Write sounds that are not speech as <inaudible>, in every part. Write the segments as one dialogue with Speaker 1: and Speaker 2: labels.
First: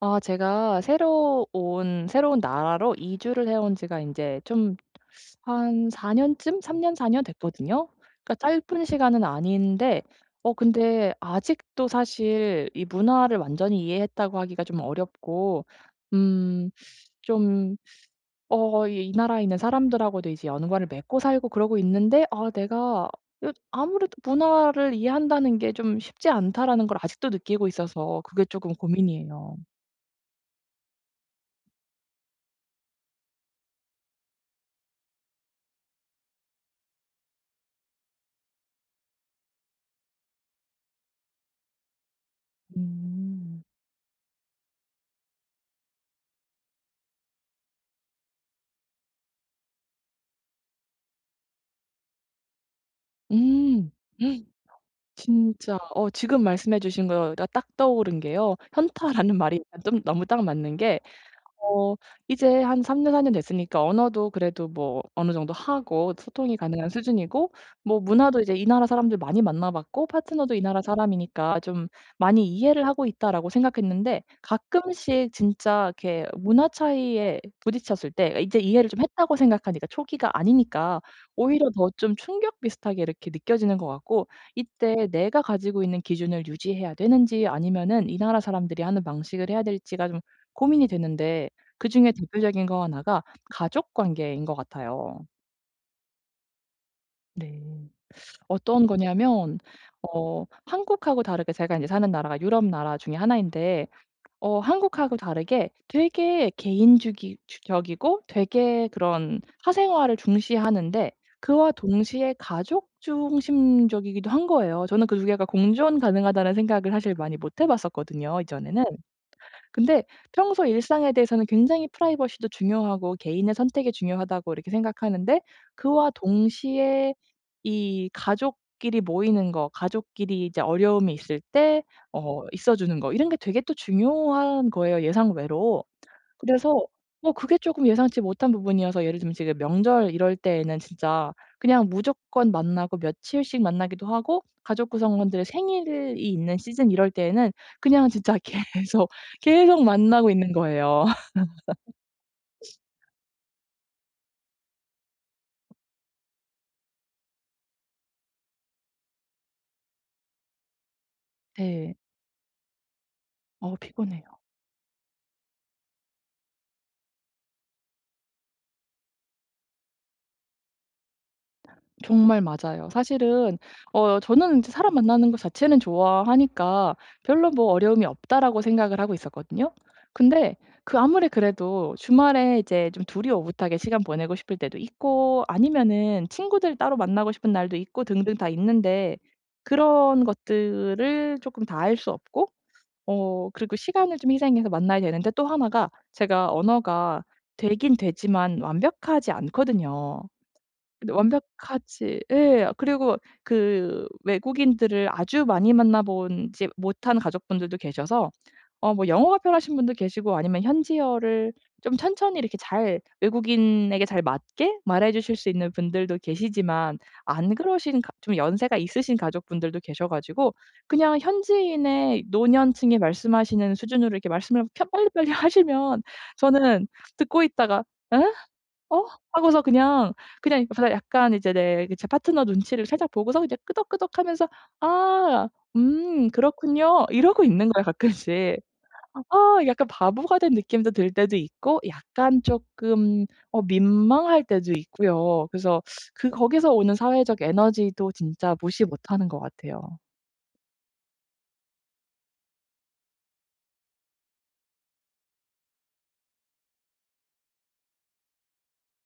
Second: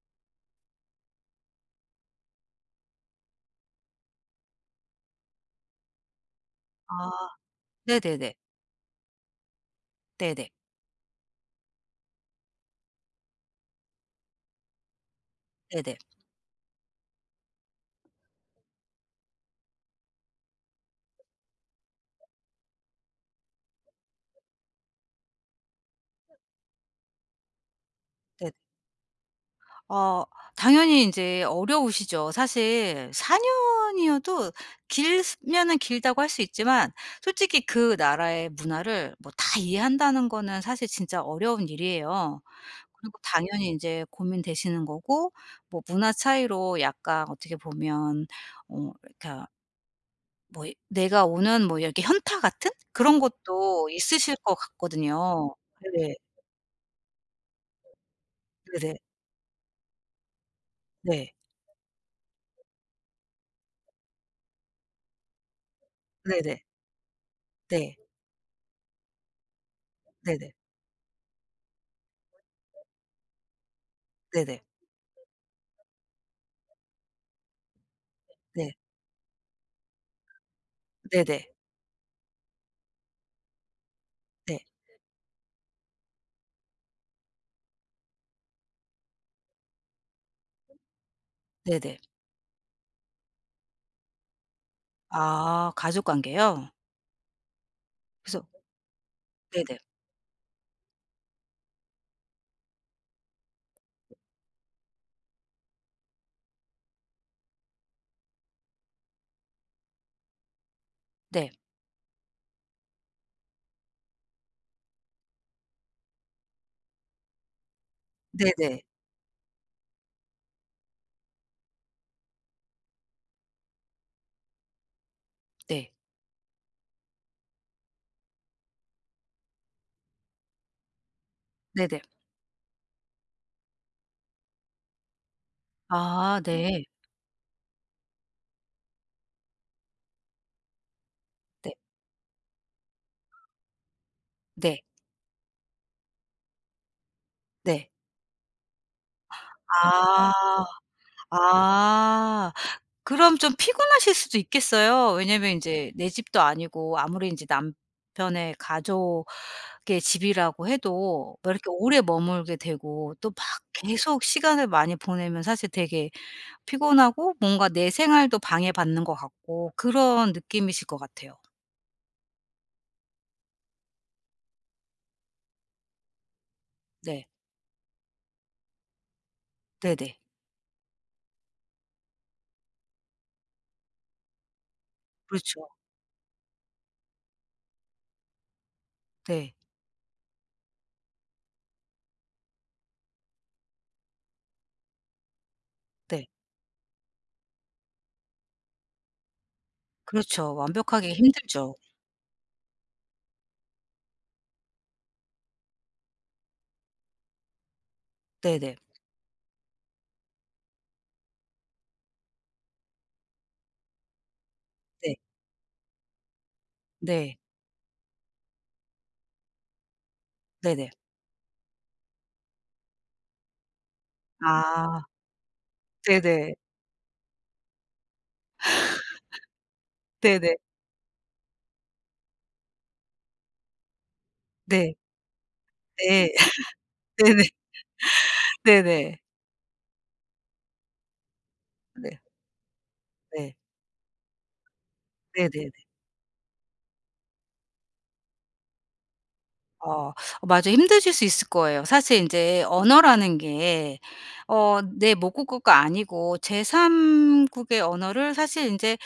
Speaker 1: 제가 새로 온 새로운 나라로 이주를 해온 지가 이제 좀 한 4 년쯤 3년
Speaker 2: 아
Speaker 1: 4년 됐거든요.
Speaker 2: 네네네.
Speaker 1: 그러니까 짧은 시간은 아닌데
Speaker 2: 네네.
Speaker 1: 근데 아직도 사실 이 문화를 완전히 이해했다고 하기가 좀 어렵고
Speaker 2: 네네.
Speaker 1: 음 좀 이 나라에 있는 사람들하고도 이제 연관을 맺고 살고 그러고 있는데 내가 아무래도 '문화를 이해한다는 게 좀 쉽지 않다.'라는 걸 아직도 느끼고 있어서 그게
Speaker 2: 네.
Speaker 1: 조금 고민이에요.
Speaker 2: 어 당연히 인제 어려우시죠. 사실 4 년이어도 길면은 길다고 할 수 있지만 솔직히 그 나라의 문화를 뭐 다 이해한다는 거는 사실 진짜 어려운 일이에요. 그리고
Speaker 1: 음.
Speaker 2: 당연히 인제 고민되시는 거고 뭐 문화 차이로 약간 어떻게 보면 그러니까 뭐 내가 오는 뭐 이렇게 현타 같은 그런 것도
Speaker 1: 음.
Speaker 2: 있으실
Speaker 1: <laughs>
Speaker 2: 것 같거든요.
Speaker 1: 진짜
Speaker 2: 네네.
Speaker 1: 지금 말씀해 주신 거가 딱 떠오른 게요.
Speaker 2: 네네.
Speaker 1: 현타라는 말이 좀 너무 딱 맞는 게
Speaker 2: 네.
Speaker 1: 어 이제 한 3년 4년 됐으니까 언어도 그래도 뭐 어느 정도 하고 소통이
Speaker 2: 네네.
Speaker 1: 가능한 수준이고
Speaker 2: 네.
Speaker 1: 뭐 문화도 이제 이 나라 사람들 많이 만나 봤고
Speaker 2: 네네.
Speaker 1: 파트너도 이 나라 사람이니까 좀 많이 이해를 하고 있다라고 생각했는데
Speaker 2: 네네.
Speaker 1: 가끔씩 진짜 이렇게 문화 차이에 부딪혔을 때 그러니까 이제
Speaker 2: 네.
Speaker 1: 이해를 좀 했다고 생각하니까 초기가 아니니까
Speaker 2: 네네.
Speaker 1: 오히려 더 좀 충격 비슷하게 이렇게 느껴지는 것 같고
Speaker 2: 네.
Speaker 1: 이때 내가 가지고 있는 기준을 유지해야 되는지 아니면은 이 나라 사람들이 하는 방식을 해야 될지가 좀 고민이 되는데
Speaker 2: 네네.
Speaker 1: 그중에 대표적인 거 하나가 가족 관계인 것 같아요.
Speaker 2: 아 가족 관계요?
Speaker 1: 네.
Speaker 2: 그래서
Speaker 1: 어떤 거냐면
Speaker 2: 네네.
Speaker 1: 한국하고 다르게 제가 인제 사는 나라가 유럽 나라 중에 하나인데 한국하고 다르게 되게 개인주기 주 적이고 되게 그런 사생활을 중시하는데
Speaker 2: 네.
Speaker 1: 그와 동시에 가족 중심적이기도 한 거예요. 저는 그 두 개가 공존 가능하다는 생각을 사실 많이 못해 봤었거든요,
Speaker 2: 네네.
Speaker 1: 이전에는. 근데 평소 일상에 대해서는 굉장히 프라이버시도 중요하고 개인의 선택이 중요하다고 이렇게 생각하는데
Speaker 2: 네.
Speaker 1: 그와 동시에 이 가족끼리 모이는 거, 가족끼리 이제 어려움이 있을 때
Speaker 2: 네네.
Speaker 1: 있어 주는 거 이런 게 되게 또 중요한 거예요 예상외로.
Speaker 2: 아 네.
Speaker 1: 그래서 뭐 그게 조금 예상치 못한 부분이어서 예를 들면 지금 명절 이럴 때에는 진짜
Speaker 2: 네.
Speaker 1: 그냥 무조건 만나고 며칠씩 만나기도 하고
Speaker 2: 네.
Speaker 1: 가족 구성원들의 생일이 있는 시즌 이럴 때에는
Speaker 2: 네.
Speaker 1: 그냥 진짜 <laughs> 계속, 계속 만나고
Speaker 2: 아.
Speaker 1: 있는 거예요. <laughs>
Speaker 2: 아. 그럼 좀 피곤하실 수도 있겠어요. 왜냐면 인제 내 집도 아니고 아무리 인제 남편의 가족의 집이라고 해도 뭐 이렇게
Speaker 1: 네.
Speaker 2: 오래 머물게 되고 또 막 계속
Speaker 1: 피곤해요.
Speaker 2: 시간을 많이 보내면 사실 되게 피곤하고 뭔가 내 생활도 방해받는 것 같고 그런 느낌이실 것 같아요.
Speaker 1: 정말 맞아요. 사실은 저는 인제 사람 만나는 것 자체는 좋아하니까
Speaker 2: 네.
Speaker 1: '별로 뭐 어려움이 없다.'라고 생각을 하고 있었거든요.
Speaker 2: 네네.
Speaker 1: 근데 그 아무리 그래도 주말에 이제 좀 둘이 오붓하게 시간 보내고 싶을 때도 있고
Speaker 2: 그렇죠.
Speaker 1: 아니면은 친구들 따로 만나고 싶은 날도 있고 등등 다 있는데
Speaker 2: 네.
Speaker 1: 그런 것들을 쪼끔 다 할 수 없고 그리고 시간을 좀 희생해서 만나야 되는데 또 하나가
Speaker 2: 네.
Speaker 1: 제가 언어가 되긴 되지만 완벽하지 않거든요.
Speaker 2: 그렇죠.
Speaker 1: 근데
Speaker 2: 완벽하게 힘들죠.
Speaker 1: 완벽하지 예. 그리고 그 외국인들을 아주 많이 만나 본지 못한 가족분들도 계셔서
Speaker 2: 네네.
Speaker 1: 뭐 영어가 편하신 분도 계시고 아니면 현지어를 좀 천천히 이렇게 잘 외국인에게 잘 맞게 말해
Speaker 2: 네.
Speaker 1: 주실 수 있는 분들도 계시지만
Speaker 2: 네.
Speaker 1: 안 그러신 가 좀 연세가 있으신 가족분들도 계셔 가지고
Speaker 2: 네네.
Speaker 1: 그냥 현지인의 노년층이 말씀하시는 수준으로 이렇게 말씀을 펴
Speaker 2: 아.
Speaker 1: 빨리빨리 <laughs> 하시면
Speaker 2: 네네.
Speaker 1: 저는 듣고 있다가 응? 어? 하고서
Speaker 2: 네네.
Speaker 1: 그냥 옆에서 약간 이제 내 그 제 파트너 눈치를 살짝 보고서 이제 끄덕끄덕하면서
Speaker 2: 네.
Speaker 1: '아 그렇군요.'
Speaker 2: <laughs> 네.
Speaker 1: 이러고
Speaker 2: 네네.
Speaker 1: 있는 거예요 가끔씩.
Speaker 2: 네네.
Speaker 1: 약간 바보가 된 느낌도 들 때도 있고
Speaker 2: 네.
Speaker 1: 약간 쪼끔
Speaker 2: 네.
Speaker 1: 민망할 때도 있고요.
Speaker 2: 네네.
Speaker 1: 그래서 그 거기서 오는 사회적 에너지도 진짜 무시 못하는 것 같아요.
Speaker 2: 어. 맞아, 힘드실 수 있을 거예요. 사실 인제 언어라는 게 내 모국어가 아니고 제3 국의 언어를 사실 인제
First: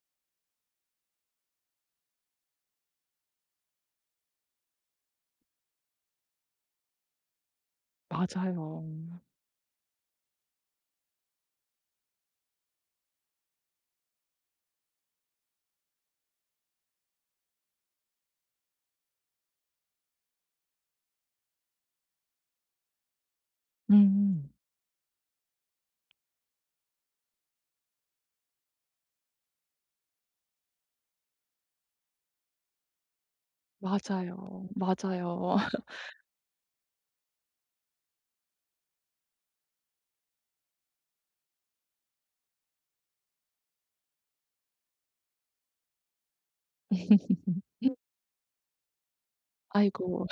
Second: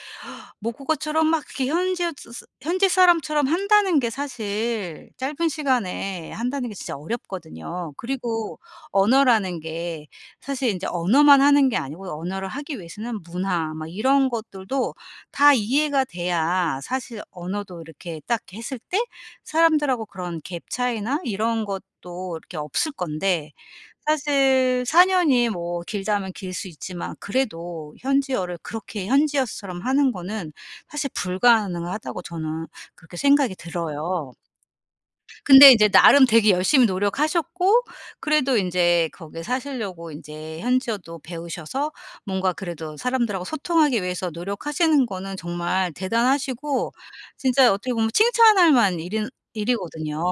Speaker 2: 모국어처럼 막 이렇게 현지 사람처럼 한다는 게 사실 짧은 시간에 한다는 게 진짜 어렵거든요. 그리고
Speaker 1: 맞아요.
Speaker 2: 언어라는 게 사실 인제 언어만 하는 게 아니고 언어를 하기 위해서는 문화 막 이런 것들도 다 이해가 돼야 사실 언어도 이렇게 딱 했을 때 사람들하고 그런 갭 차이나 이런 것도 이렇게 없을 건데
Speaker 1: 음.
Speaker 2: 사실 4 년이 뭐 길다면 길 수 있지만 그래도 현지어를 그렇게 현지어처럼 하는 거는 사실 불가능하다고 저는 그렇게 생각이 들어요.
Speaker 1: 맞아요. 맞아요.
Speaker 2: 근데 이제
Speaker 1: <laughs>
Speaker 2: 나름 되게 열심히 노력하셨고 그래도 인제 거기에 사시려고 인제 현지어도 배우셔서 뭔가 그래도 사람들하고 소통하기 위해서 노력하시는 거는 정말 대단하시고 진짜 어떻게 보면 칭찬할 만한 일인 일이거든요.
Speaker 1: 아이고.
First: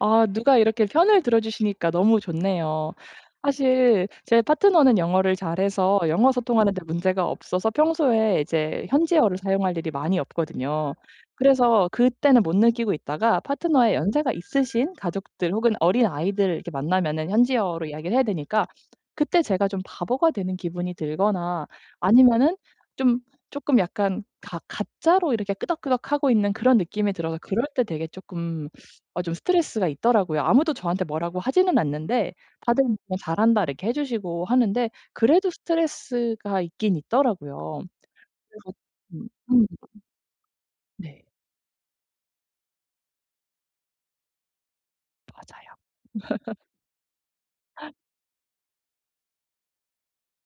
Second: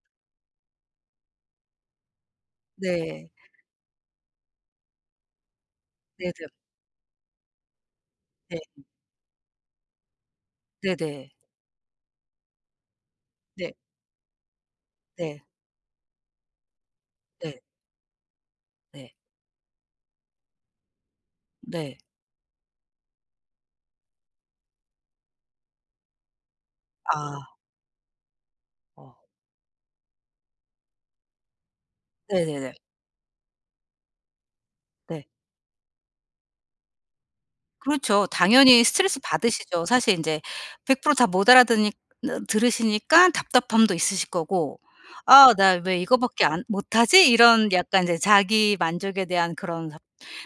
Speaker 1: 누가 이렇게 편을 들어주시니까 너무 좋네요.
Speaker 2: 네.
Speaker 1: 사실 제 파트너는 영어를 잘해서 영어
Speaker 2: 네네.
Speaker 1: 소통하는 데 문제가 없어서 평소에
Speaker 2: 네.
Speaker 1: 이제 현지어를 사용할 일이 많이 없거든요.
Speaker 2: 네네.
Speaker 1: 그래서 그때는 못 느끼고 있다가
Speaker 2: 네.
Speaker 1: 파트너의 연세가 있으신
Speaker 2: 네.
Speaker 1: 가족들 혹은 어린 아이들 이렇게 만나면은
Speaker 2: 네. 네.
Speaker 1: 현지어로 이야기를 해야 되니까
Speaker 2: 네.
Speaker 1: 그때 제가 좀 바보가 되는 기분이 들거나
Speaker 2: 네.
Speaker 1: 아니면은 좀 조금 약간 가 가짜로 이렇게 끄덕끄덕하고 있는 그런 느낌이 들어서
Speaker 2: 아.
Speaker 1: 그럴 때 되게 조금...
Speaker 2: 어.
Speaker 1: 좀 스트레스가 있더라고요. 아무도 저한테 뭐라고 하지는 않는데
Speaker 2: 네네네. 네. 네.
Speaker 1: 다들 그냥 "잘한다." 이렇게 해 주시고 하는데
Speaker 2: 네.
Speaker 1: 그래도 스트레스가 있긴 있더라고요.
Speaker 2: 그렇죠.
Speaker 1: 그래서
Speaker 2: 당연히 스트레스
Speaker 1: 음 음
Speaker 2: 받으시죠. 사실 인제 100%
Speaker 1: 네.
Speaker 2: 다 못 알아듣니 느 들으시니까 답답함도 있으실 거고 '아
Speaker 1: 맞아요.
Speaker 2: 나 왜 이거밖에 안 못하지?' 이런 약간 이제 자기 만족에 대한 그런 답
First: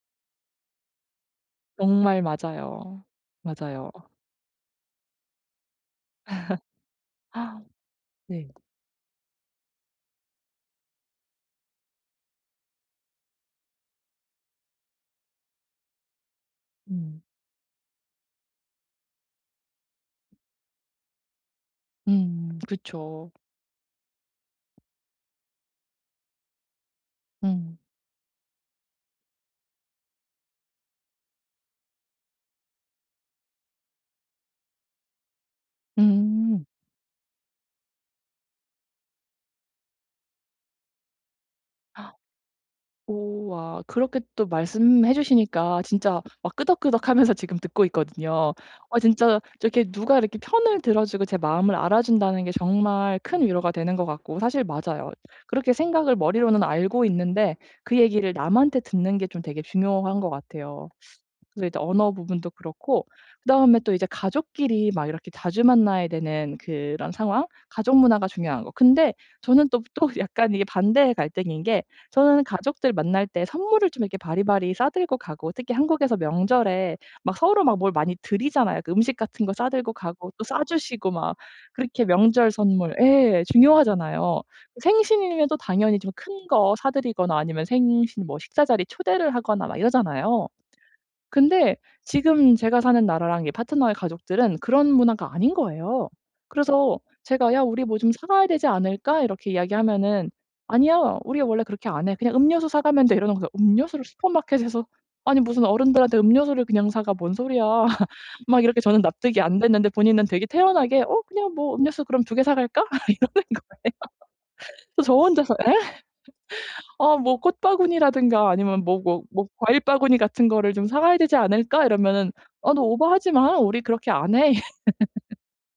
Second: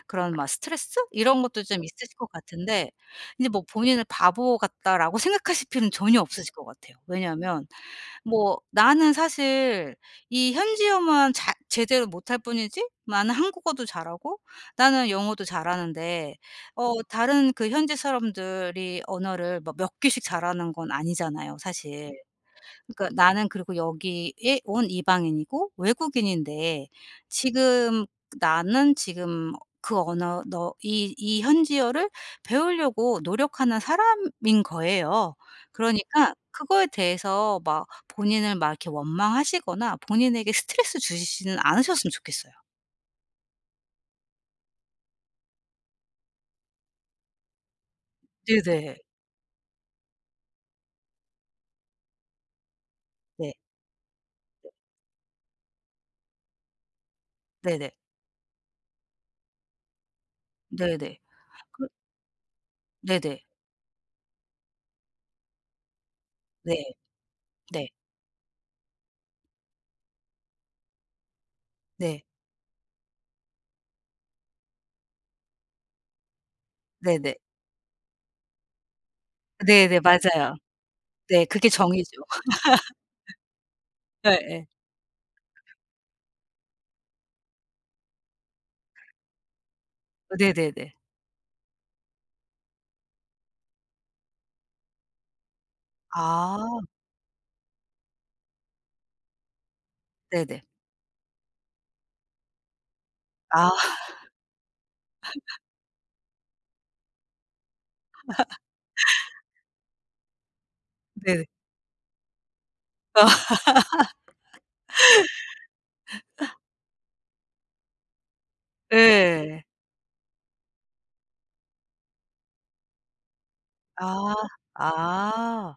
Speaker 2: 그런 막 스트레스 이런 것도 좀 있으실
Speaker 1: 정말
Speaker 2: 것 같은데
Speaker 1: 맞아요.
Speaker 2: 인제 뭐
Speaker 1: 맞아요.
Speaker 2: 본인을 '바보 같다.'라고 생각하실 필요는 전혀 없으실 것 같아요. 왜냐하면
Speaker 1: 네.
Speaker 2: 뭐 나는 사실 이 현지어만 제대로 못할 뿐이지 나는 한국어도 잘하고 나는 영어도 잘하는데
Speaker 1: 음.
Speaker 2: 다른 그 현지 사람들이 언어를 뭐몇 개씩 잘하는 건 아니잖아요 사실.
Speaker 1: 음.
Speaker 2: 그러니까
Speaker 1: 그쵸.
Speaker 2: 나는 그리고 여기에 온 이방인이고 외국인인데
Speaker 1: 음.
Speaker 2: 지금 나는 지금 그 언어 너 이 이 현지어를 배우려고 노력하는 사람인 거예요. 그러니까
Speaker 1: 음.
Speaker 2: 그거에 대해서 막 본인을 막 이렇게 원망하시거나 본인에게 스트레스 주시지는 않으셨으면 좋겠어요.
Speaker 1: 오와 그렇게 또 말씀해 주시니까 진짜 막 끄덕끄덕하면서 지금 듣고 있거든요.
Speaker 2: 네네.
Speaker 1: 진짜 저렇게 누가 이렇게 편을 들어 주고 제 마음을 알아준다는 게 정말 큰
Speaker 2: 네.
Speaker 1: 위로가 되는 것 같고 사실 맞아요. 그렇게 생각을 머리로는 알고 있는데
Speaker 2: 네네.
Speaker 1: 그 얘기를 남한테 듣는 게 좀 되게 중요한 것 같아요.
Speaker 2: 네네.
Speaker 1: 그래서 이제
Speaker 2: 그
Speaker 1: 언어 부분도 그렇고
Speaker 2: 네네.
Speaker 1: 그다음에 또 이제 가족끼리 막 이렇게 자주 만나야 되는
Speaker 2: 네.
Speaker 1: 그런 상황,
Speaker 2: 네.
Speaker 1: 가족 문화가 중요한 거. 근데 저는 또 <laughs> 약간 이게 반대의 갈등인 게
Speaker 2: 네.
Speaker 1: 저는 가족들 만날 때 선물을 좀 이렇게 바리바리 싸들고 가고 특히 한국에서 명절에 막
Speaker 2: 네네.
Speaker 1: 서로 막 뭘 많이 드리잖아요. 그 음식 같은 거 싸들고
Speaker 2: 네네.
Speaker 1: 가고 또
Speaker 2: 맞아요.
Speaker 1: 싸주시고 막
Speaker 2: 네. 그게
Speaker 1: 그렇게
Speaker 2: 정이죠.
Speaker 1: 명절 선물 예 중요하잖아요.
Speaker 2: 예예.
Speaker 1: 생신이면 또 당연히 좀 큰 거 사드리거나 아니면 생신 뭐 식사 자리 초대를 하거나 막 이러잖아요.
Speaker 2: 네네네.
Speaker 1: 근데 지금 제가 사는 나라랑 이 파트너의 가족들은 그런 문화가 아닌 거예요.
Speaker 2: 아
Speaker 1: 그래서 제가 "야 우리 뭐 좀 사 가야 되지 않을까?" 이렇게 이야기하면은
Speaker 2: 네네.
Speaker 1: "아니야. 우리 원래 그렇게 안 해. 그냥 음료수 사 가면 돼." 이러는 거예요.
Speaker 2: 아
Speaker 1: 음료수를
Speaker 2: <laughs>
Speaker 1: 슈퍼마켓에서 아니 무슨 어른들한테 음료수를 그냥 사가 뭔 소리야. <laughs> 막 이렇게 저는 납득이 안 됐는데 본인은 되게 태연하게 "어
Speaker 2: 네네.
Speaker 1: 그냥 뭐 음료수 그럼 두 개 사 갈까?" <laughs> 이러는
Speaker 2: 아
Speaker 1: 거예요. 저 혼자서 뭐 '꽃바구니라든가 아니면 뭐
Speaker 2: 예.
Speaker 1: 과일 바구니 같은 거를 좀 사 가야 되지 않을까?' 이러면은 "아 너 오버하지 마. 우리 그렇게 안
Speaker 2: 아.
Speaker 1: 해." <laughs>
Speaker 2: 아.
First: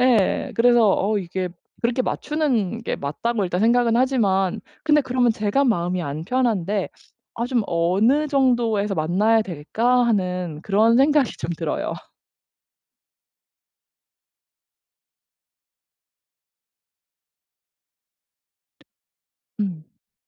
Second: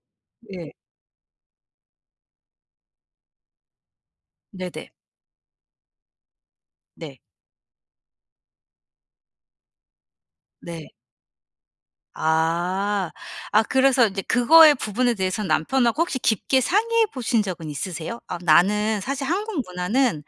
Speaker 1: 예.
Speaker 2: 예.
Speaker 1: 그래서 이게 그렇게 맞추는 게 맞다고 일단 생각은 하지만
Speaker 2: 네네.
Speaker 1: 근데 그러면 제가 마음이 안 편한데
Speaker 2: 네.
Speaker 1: '아 좀 어느 정도에서 만나야 될까?' 하는
Speaker 2: 네.
Speaker 1: 그런 생각이 좀 들어요.
Speaker 2: 아. 아 그래서 인제 그거의 부분에 대해서 남편하고 혹시 깊게 상의해 보신 적은 있으세요? "아 나는 사실 한국
Speaker 1: 음.
Speaker 2: 문화는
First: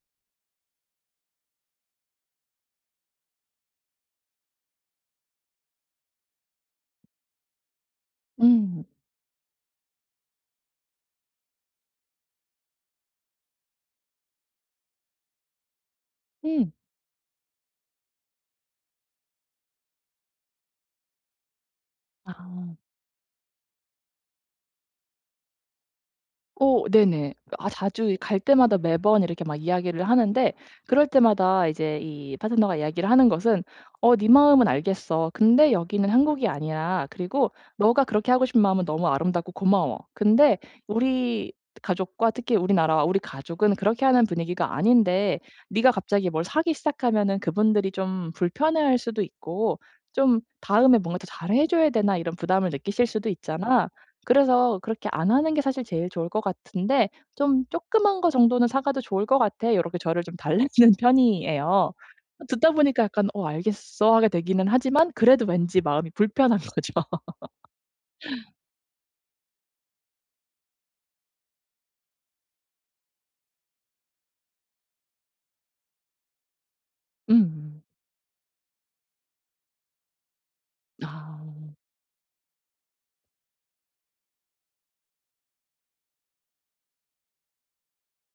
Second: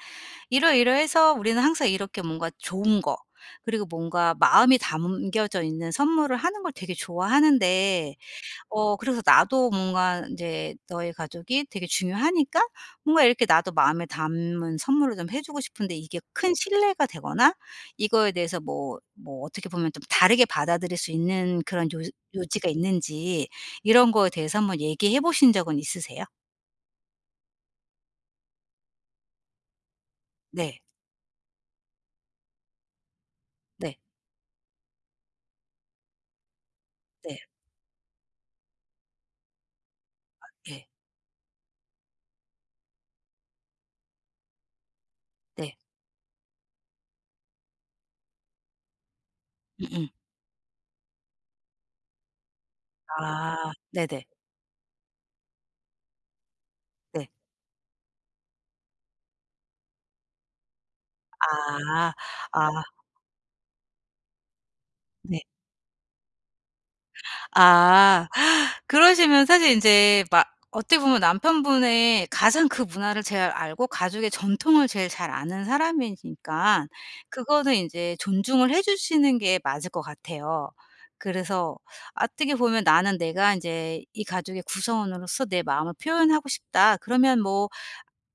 Speaker 2: 이러이러해서 우리는 항상 이렇게 뭔가 좋은 거 그리고 뭔가 마음이 담겨져 있는 선물을 하는 걸 되게 좋아하는데
Speaker 1: 음.
Speaker 2: 그래서 나도 뭔가 인제 너의 가족이 되게 중요하니까 뭔가 이렇게 나도 마음에 담은 선물을 좀 해 주고 싶은데 이게 큰
Speaker 1: 음.
Speaker 2: 신뢰가 되거나 이거에 대해서 뭐 어떻게 보면 좀 다르게 받아들일 수 있는 그런 요 요지가
Speaker 1: 아.
Speaker 2: 있는지 이런 거에 대해서 한번 얘기해 보신 적은 있으세요?
Speaker 1: 네네. 자주 갈 때마다 매번 이렇게 막 이야기를 하는데
Speaker 2: 네.
Speaker 1: 그럴 때마다 이제 이 파트너가 이야기를 하는 것은
Speaker 2: 네.
Speaker 1: "어 네 마음은 알겠어. 근데 여기는 한국이 아니야.
Speaker 2: 네.
Speaker 1: 그리고 너가 그렇게 하고 싶은 마음은 너무 아름답고 고마워. 근데
Speaker 2: 예.
Speaker 1: 우리 가족과 특히 우리나라와 우리 가족은 그렇게 하는 분위기가 아닌데
Speaker 2: 네.
Speaker 1: 네가 갑자기 뭘 사기 시작하면은 그분들이 좀 불편해할 수도 있고
Speaker 2: 음음.
Speaker 1: 좀 다음에 뭔가 더 잘해 줘야 되나 이런 부담을 느끼실 수도
Speaker 2: 아.
Speaker 1: 있잖아.
Speaker 2: 네네.
Speaker 1: 그래서 그렇게 안 하는 게 사실 제일 좋을 것 같은데
Speaker 2: 네.
Speaker 1: 좀 "조그만 거 정도는 사가도 좋을 것 같아." 요렇게 저를 좀 달래주는 <laughs> 편이에요.
Speaker 2: 아.
Speaker 1: 듣다
Speaker 2: 아.
Speaker 1: 보니까 약간 '어 알겠어.' 하게 되기는 하지만
Speaker 2: 네.
Speaker 1: 그래도 왠지 마음이 불편한 <laughs> 거죠.
Speaker 2: 아. 그러시면 사실 인제 막 어떻게 보면 남편분의 가장 그 문화를 잘 알고 가족의 전통을 제일 잘 아는 사람이니까 그거는
Speaker 1: 음.
Speaker 2: 인제 존중을 해 주시는 게 맞을 것 같아요.
Speaker 1: 아.
Speaker 2: 그래서 어떻게 보면 '나는 내가 인제 이 가족의 구성원으로서 내 마음을 표현하고 싶다.' 그러면 뭐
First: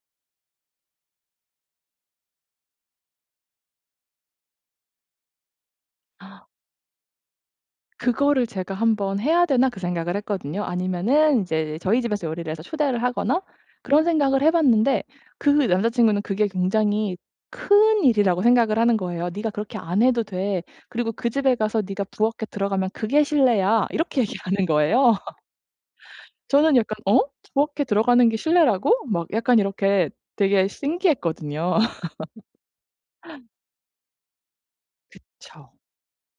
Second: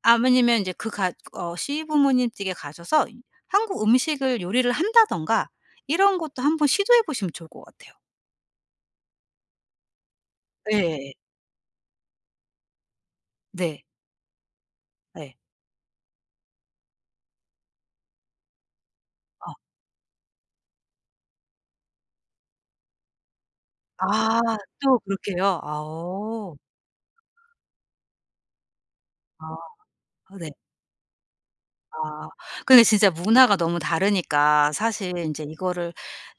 Speaker 2: 아니면 인제 그 가 어 시부모님 댁에 가셔서 한국 음식을 요리를 한다든가 이런 것도 한번 시도해 보시면 좋을 것 같아요.
Speaker 1: 그거를 제가 '한번 해야 되나?' 그 생각을 했거든요.
Speaker 2: 예.
Speaker 1: 아니면은 이제 저희 집에서 요리를 해서 초대를 하거나
Speaker 2: 네.
Speaker 1: 그런 생각을 해 봤는데
Speaker 2: 네.
Speaker 1: 그 남자 친구는 그게 굉장히 큰 일이라고 생각을 하는 거예요. "네가
Speaker 2: 어.
Speaker 1: 그렇게 안 해도 돼. 그리고 그 집에 가서 네가 부엌에 들어가면 그게 실내야." 이렇게
Speaker 2: 아
Speaker 1: 얘기하는
Speaker 2: 또
Speaker 1: 거예요.
Speaker 2: 그렇게
Speaker 1: <laughs>
Speaker 2: 해요? 아 어.
Speaker 1: 저는 약간 '어? 부엌에 들어가는 게 실내라고?' 막 약간 이렇게
Speaker 2: 아 네.
Speaker 1: 되게 신기했거든요.
Speaker 2: 아. 그게 진짜 문화가 너무 다르니까 사실 인제
Speaker 1: <laughs>
Speaker 2: 이거를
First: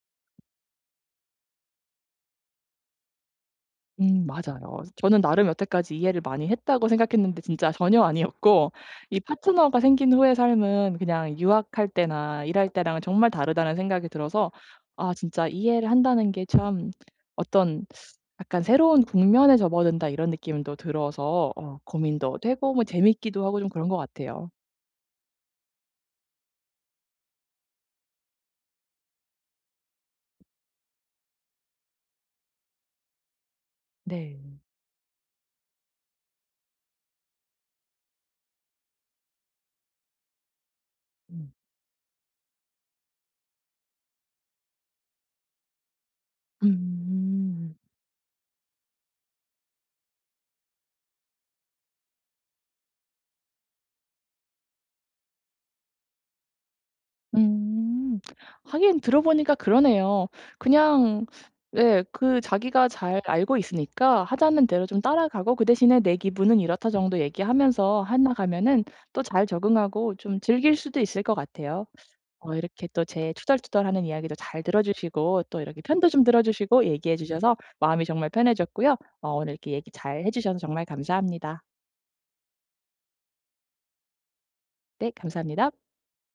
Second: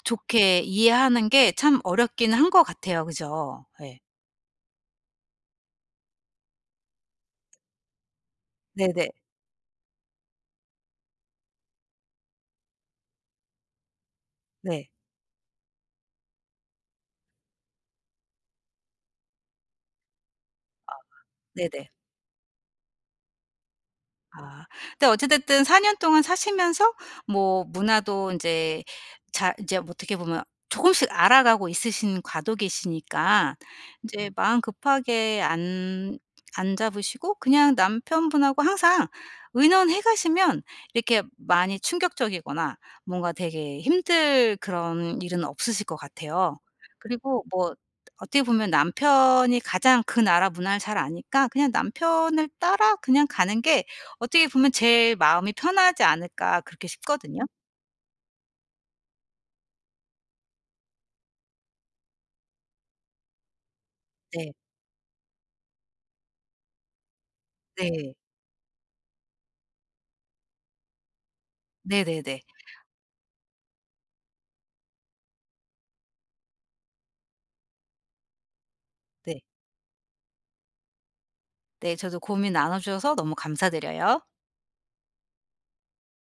Speaker 2: 좋게 이해하는 게 참 어렵긴 한 것 같아요. 그죠? 예.
Speaker 1: 맞아요. 저는 나름 여태까지 이해를 많이 했다고 생각했는데 진짜 전혀 아니었고
Speaker 2: 네네.
Speaker 1: 이 파트너가 생긴 후의 삶은 그냥 유학할 때나 일할 때랑은 정말 다르다는 생각이 들어서
Speaker 2: 네.
Speaker 1: 진짜 이해를 한다는 게 참 어떤 약간 '새로운 국면에 접어든다.' 이런 느낌도 들어서
Speaker 2: 네네.
Speaker 1: 고민도 되고 뭐 재밌기도 하고 좀 그런 것 같아요.
Speaker 2: 아. 근데 어찌 됐든 4년 동안 사시면서 뭐 문화도 인제 자 이제 뭐 어떻게 보면 조금씩 알아가고 있으신 과도기시니까 인제
Speaker 1: 네.
Speaker 2: 마음 급하게 안 잡으시고 그냥 남편분하고 항상 의논해 가시면 이렇게
Speaker 1: 음.
Speaker 2: 많이 충격적이거나 뭔가 되게 힘들 그런 일은 없으실 것 같아요. 그리고
Speaker 1: 음.
Speaker 2: 뭐 어떻게 보면 남편이 가장 그 나라 문화를 잘 아니까 그냥 남편을 따라 그냥 가는 게 어떻게 보면 제 마음이 편하지 않을까 그렇게 싶거든요.
Speaker 1: 음. 하긴 들어보니까 그러네요. 그냥 예 그 자기가 잘 알고 있으니까
Speaker 2: 네.
Speaker 1: 하자는 대로 좀 따라가고 그 대신에 "내 기분은 이렇다." 정도 얘기하면서
Speaker 2: 네.
Speaker 1: 해 나가면은 또 잘 적응하고 좀 즐길 수도 있을 것 같아요.
Speaker 2: 네네네.
Speaker 1: 이렇게 또 제 투덜투덜하는 이야기도 잘 들어 주시고 또 이렇게 편도 좀 들어 주시고 얘기해 주셔서 마음이 정말 편해졌고요.
Speaker 2: 네.
Speaker 1: 오늘 이렇게 얘기 잘 해 주셔서 정말 감사합니다.
Speaker 2: 네. 저도 고민 나눠 주셔서 너무 감사드려요.
Speaker 1: 네 감사합니다.